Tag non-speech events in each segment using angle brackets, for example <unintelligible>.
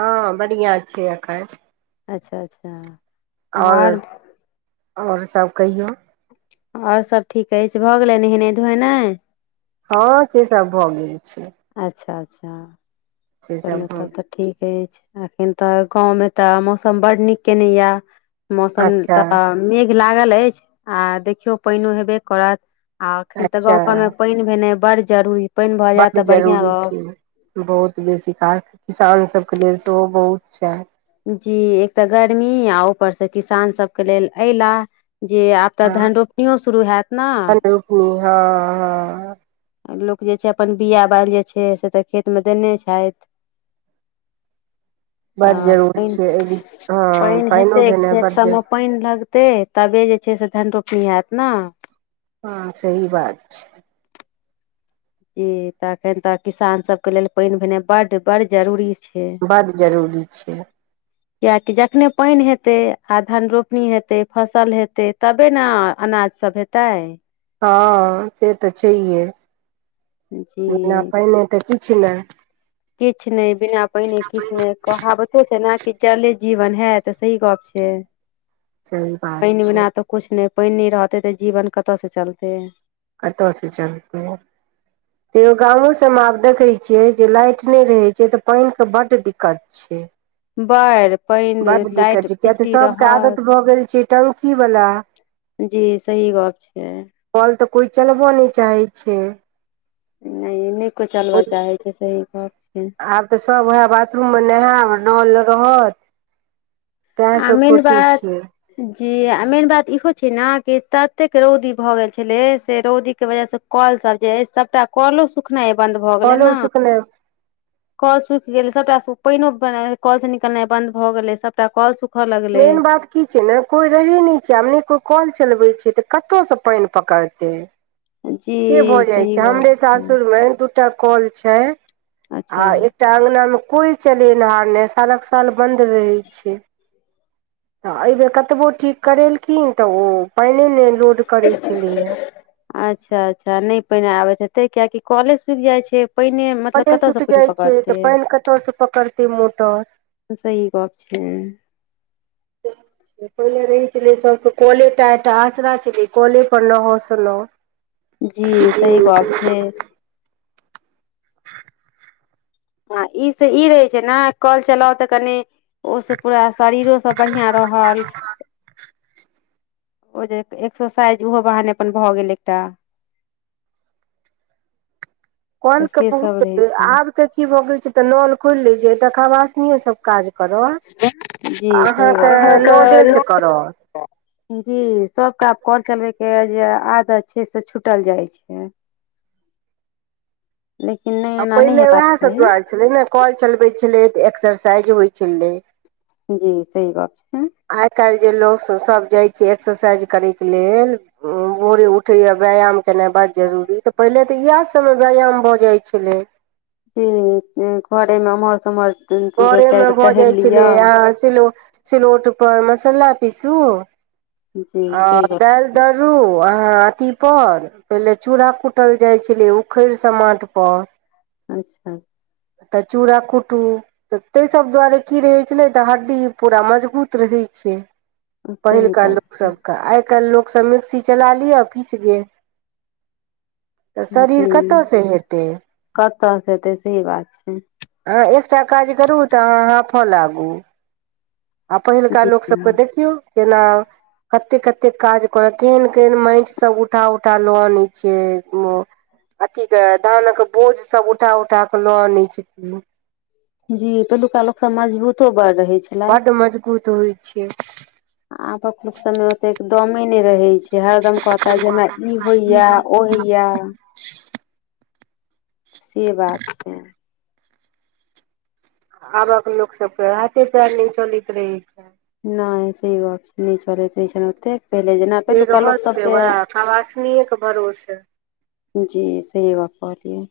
हँ बढ़िआ छै अखैन। अच्छा अच्छा। और, आओर और सभ कहियौ। और सभ ठीक अछि, भ गेलै नहेने धोनाइ। हँ से सब भ गेल छै। अच्छा अच्छा। से सब चलहु भऽ तब त ठीक अछि। एखन त गाँवमे त मौसम बड नीक केने ये। गेल मौसम अच्छा त मेघ लागल अछि आ देखियौ पानिओ हेबे करत। आ एखन त अच्छा गाम घरमे पानि भेनाइ बड जरूरी, पानि भ जायत बड्ड त बढ़िआँ जरूरी रहत। छै बहुत बेसी काल किसानसभके लेल सेहो बहुत छै। जी एक तऽ गर्मी आ ऊपर से किसान सब के लेल ऐला जे आ तऽ हँ धन रोपनीओ शुरू होत ना रोपनी हँ हँ लोक जे छै अपन बिया बालि जे छै से तऽ खेत मे देने छथि। <inaudible> बड जरूरी पानि छय एहि बीच हँ पानि पानिओ हेतै भेनाइ खेत बड्ड ज सभमे पानि लगतै तबे जे छै से धन रोपनी हैत ना हँ सही बात छै। जी त अखन तऽ किसान सब के लेल पान भेनाइ बड्ड बड़ जरुरी छै। बड्ड जरूरी छय। <inaudible> कियाकि जखने पानि हेतै आ धन रोपनी हेतै फसल हेतै तबे ने अनाज सब हेतै तइ हँ से तऽ छैे जी बिना पाइने तऽ किछ ने किछ नहि बिना पाइने किछ नहि कहावते छै ने कि जल ही जीवन है तऽ सही गप छै। सही बात पानि छै बिना तऽ कुछ नहि पानि न रहतै तऽ जीवन कतऽ से चलतै। कतऽ से चलतै? तैयो गामो सब में आब देखे छीयै जे लाइट नइ रहे छै त पानि के बड्ड दिक्कत छै। बर बड्ड दिक्कत छै किये तऽ सबके आदत भऽ गेल छै टंकी वला जी सही गप छय। कल तऽ कोई चलबो नहि चाहैत छै। नहि नहि कोइ चलब चाहै छै सही गप्प आब तऽ सभ उएह बाथरूममे नहायब नल रहत सएह आ सब मेन सोचै बात छियै जी आ मेन बात इहो छै ने कि ततेक रौदी भऽ गेल छलै से रौदीके वजहसँ कल सभ जे अइछ सभटा कलो सुखनाइ बन्द भऽ गेलै कलो न सुखनाइ कल सुखि गेलै सबटा पाइनो कल से निकलनाइ बन्द भऽ गेलै सबटा कल सुख मेन बात की छै ने कोई रहै नहि छै आब ने कोई कल चलबे छै त कतऽ से पानि पकड़तै जी से भऽ जाइ सही छै गप हमरे छै सासुरमे दू टा कॉल छै आ अच्छा एक टा अंगना में कोई चलेनिहार नहि सालक साल बंद रहे छै तऽ एहिबेर कतबो ठीक करेलखिन तऽ ओ पाइने नहि लोड करैत छलैए। अच्छा अच्छा नहि पाइने आबैत हेते कियेकि कॉले सुखि जाइ छै। पाइने कले सुखि जाइ छै तऽ पानि कतयसँ पकड़तै मोटर सही गप छै। पहिले रहै छलै सब त कले टा एकटा आसरा छलै कले पर नहाउ सुनाउ जी सही गप छै। आ ई से ई रहै छै ने कल चलाउ तऽ कनि ओसे पूरा शरीरोसभ बढ़िआँ रहल <inaudible> ओ जे एक्ससाइज ओहो बहानेे अपन भए गेल एकटा तऽ कल के से सब रहै बहुत आब छै तऽ की भऽ गेल छै त नल खोलि ले छै एकटा खवासनीयो सब काज करत जी सही अहाँके गप कहलियै नले से करत जी सबके आब कल चलबैके जे आदत छै से छुटल जाइ छै। छै लेकिन नहि आ एना नहि पहिले हेबाक उएहसभ चाही दुआरे छलै ने कल चलबै छलै तऽ एक्सरसाइज होइ छलै जी सही गप छै। आइ काल्हि जे लोग सब सब जाइ छै एक्सरसाइज करयके लेल भोरे उठैए व्यायाम केनाइ बड जरूरी तऽ पहिले तऽ इएह सभमे व्यायाम भऽ जाइ छलै जी घरे मे एम्हर स उम्हर दू बेर घरे मे चारि बेर भऽ जाइ टहैल छलै लिअ अहाँ सिलौ सिलौटपर मसला पीसु जी आ सही गप दालि दररू अहाँ अथी पर पहिले चूड़ा कुटल जाइ छलै उखड़ि समाठ पर अच्छा तऽ चूरा कुटू तऽ तई सभ दुआरे की रहै छलै तऽ हड्डी पूरा मजबूत रहै छै। सही पहिलका बात लोकसभके आइ काल्हि लोकसभ मिक्सी चला लिअ पीस गेल तऽ शरीर जी कतयसँ हेतै कतस हेतै सही बात छै। अहाँ एकटा काज करू तऽ अहाँ हांफऽ लागू आ पहिलका जी लोकसभकेँ देखियौ केना कते कते काज करत केहन केहन माटि सब उठा उठा लऽ आनै छै ओ अथी के धान के बोझ सब उठा उठा क लऽ आनै छथिन जी पहिलुका लोक सब मजबूतो बड रहे छै बड्ड मजगूत होइ छियै- आबक लोकसभा में ओ तेक दमे नहि रहै छै हरदम कहता जे हमरा ई होइया ओ होइया से बात छै। आ आबक लोक सबके हाथे पैर नहि चलैत रहे छै। नहि सही गप नहि चलैत रहै छैन ओतेक पहिले जेना जे पहिलुका लोक रहत से सबके वएह खवासनीये के भरोसे जी सही गप कहलियए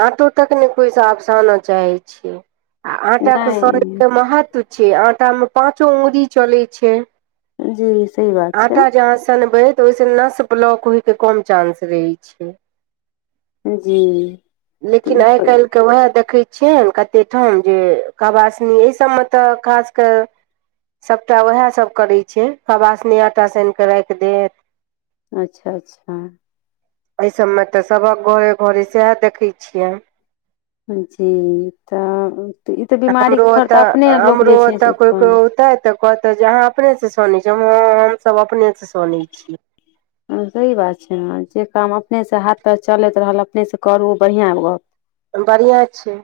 आंटो तक नहि कोइ सा आब सानऽ चाहे छै आ आंटा तऽ के सनइ के नहि महत्व छियै, आंटा में पाँचो उॅंगरी चलै छै जी सही बात छै आंटा जे अहाॅं सनबइ तऽ ओहिसे नस ब्लॉक होय के कम चांस रहे छै। जी लेकिन तऽ आइ कालि के उएह देखै छियनि कते ठाम जे खवासनी एहि सबमे तऽ खास के सभटा ओएह सभ करै छै खबासनी आटा सानि कऽ राखि देत अच्छा अच्छा एहि सभमे तऽ सबक घरे घरे सएह देखै छियनि जी तऽ ई तऽ हमरो बीमारीके फर ओतऽ तऽ अपने लोक हमरो जे छै से ओतऽ कोइ उत्पन्न कोइ औतै तऽ कहते जे अहाँ अपने से सनै छीयै हॅं हमसभ अपने सऽ सनै छियै। <inaudible> ह सही बात छै ने जे काम अपने से हाथ पैर चलैत रहल अपनेसँ करू बढ़िआँ गप बढ़ियां छै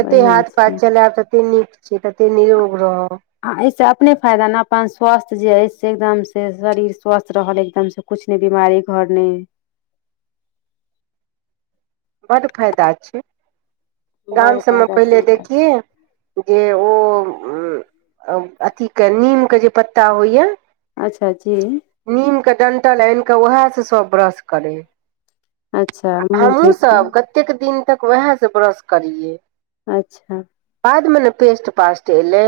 जते बढ़ियां हाथ पैर छै चलैब तते नीक से तते निरोग रहब। आ एहिस अपने फायदा ने अपन स्वास्थ्य जे अइ से एकदम से शरीर स्वस्थ रहल एकदम से कुछ नहि बीमारी घर नहि बड्ड फायदा छै गाम बड़ सभमे फायदा पहिले छै देखियै जे ओ उं अथीके नीमके जे पत्ता होइए अच्छा जी नीमके डन्टल आनि कऽ उएहसँ सभ ब्रश करय। अच्छा मुह धोइके कतेक दिन तक वएह से ब्रश करियै अच्छा बादमें ने पेस्ट पास्ट एलै।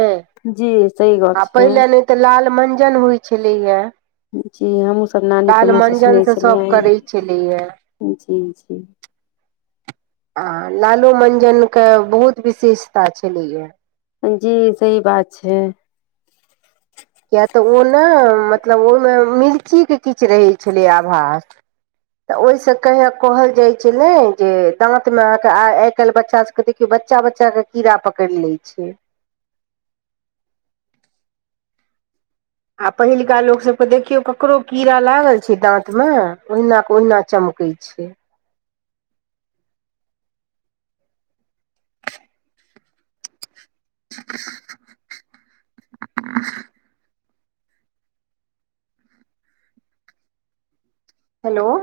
जी सही आ गप छै। पहिले नहि तऽ लाल मंजन होइ छलैया जी हमहुँ सब नानी के लाल मुँह से मञ्जन सुनै स सब छलियै करै छलैयै। जी जी आ लालो मंजन के बहुत विशेषता छलैया जी सही बात छै। किए तऽ ओ ने मतलब ओइमे मिर्चीके किछ रहै छलैयै आभास तऽ ओहि से कहै कहल जाइ छलै जे दांत मे अहाँके आइ काल्हि बच्चा सब के देखियौ बच्चा बच्चा के कीड़ा पकड़ि ले छै आ पहिलका लोक सब के देखियो ककरो कीड़ा लागल छै दांत में ओहिना के ओहिना चमक कयै छै। <unintelligible> हेलो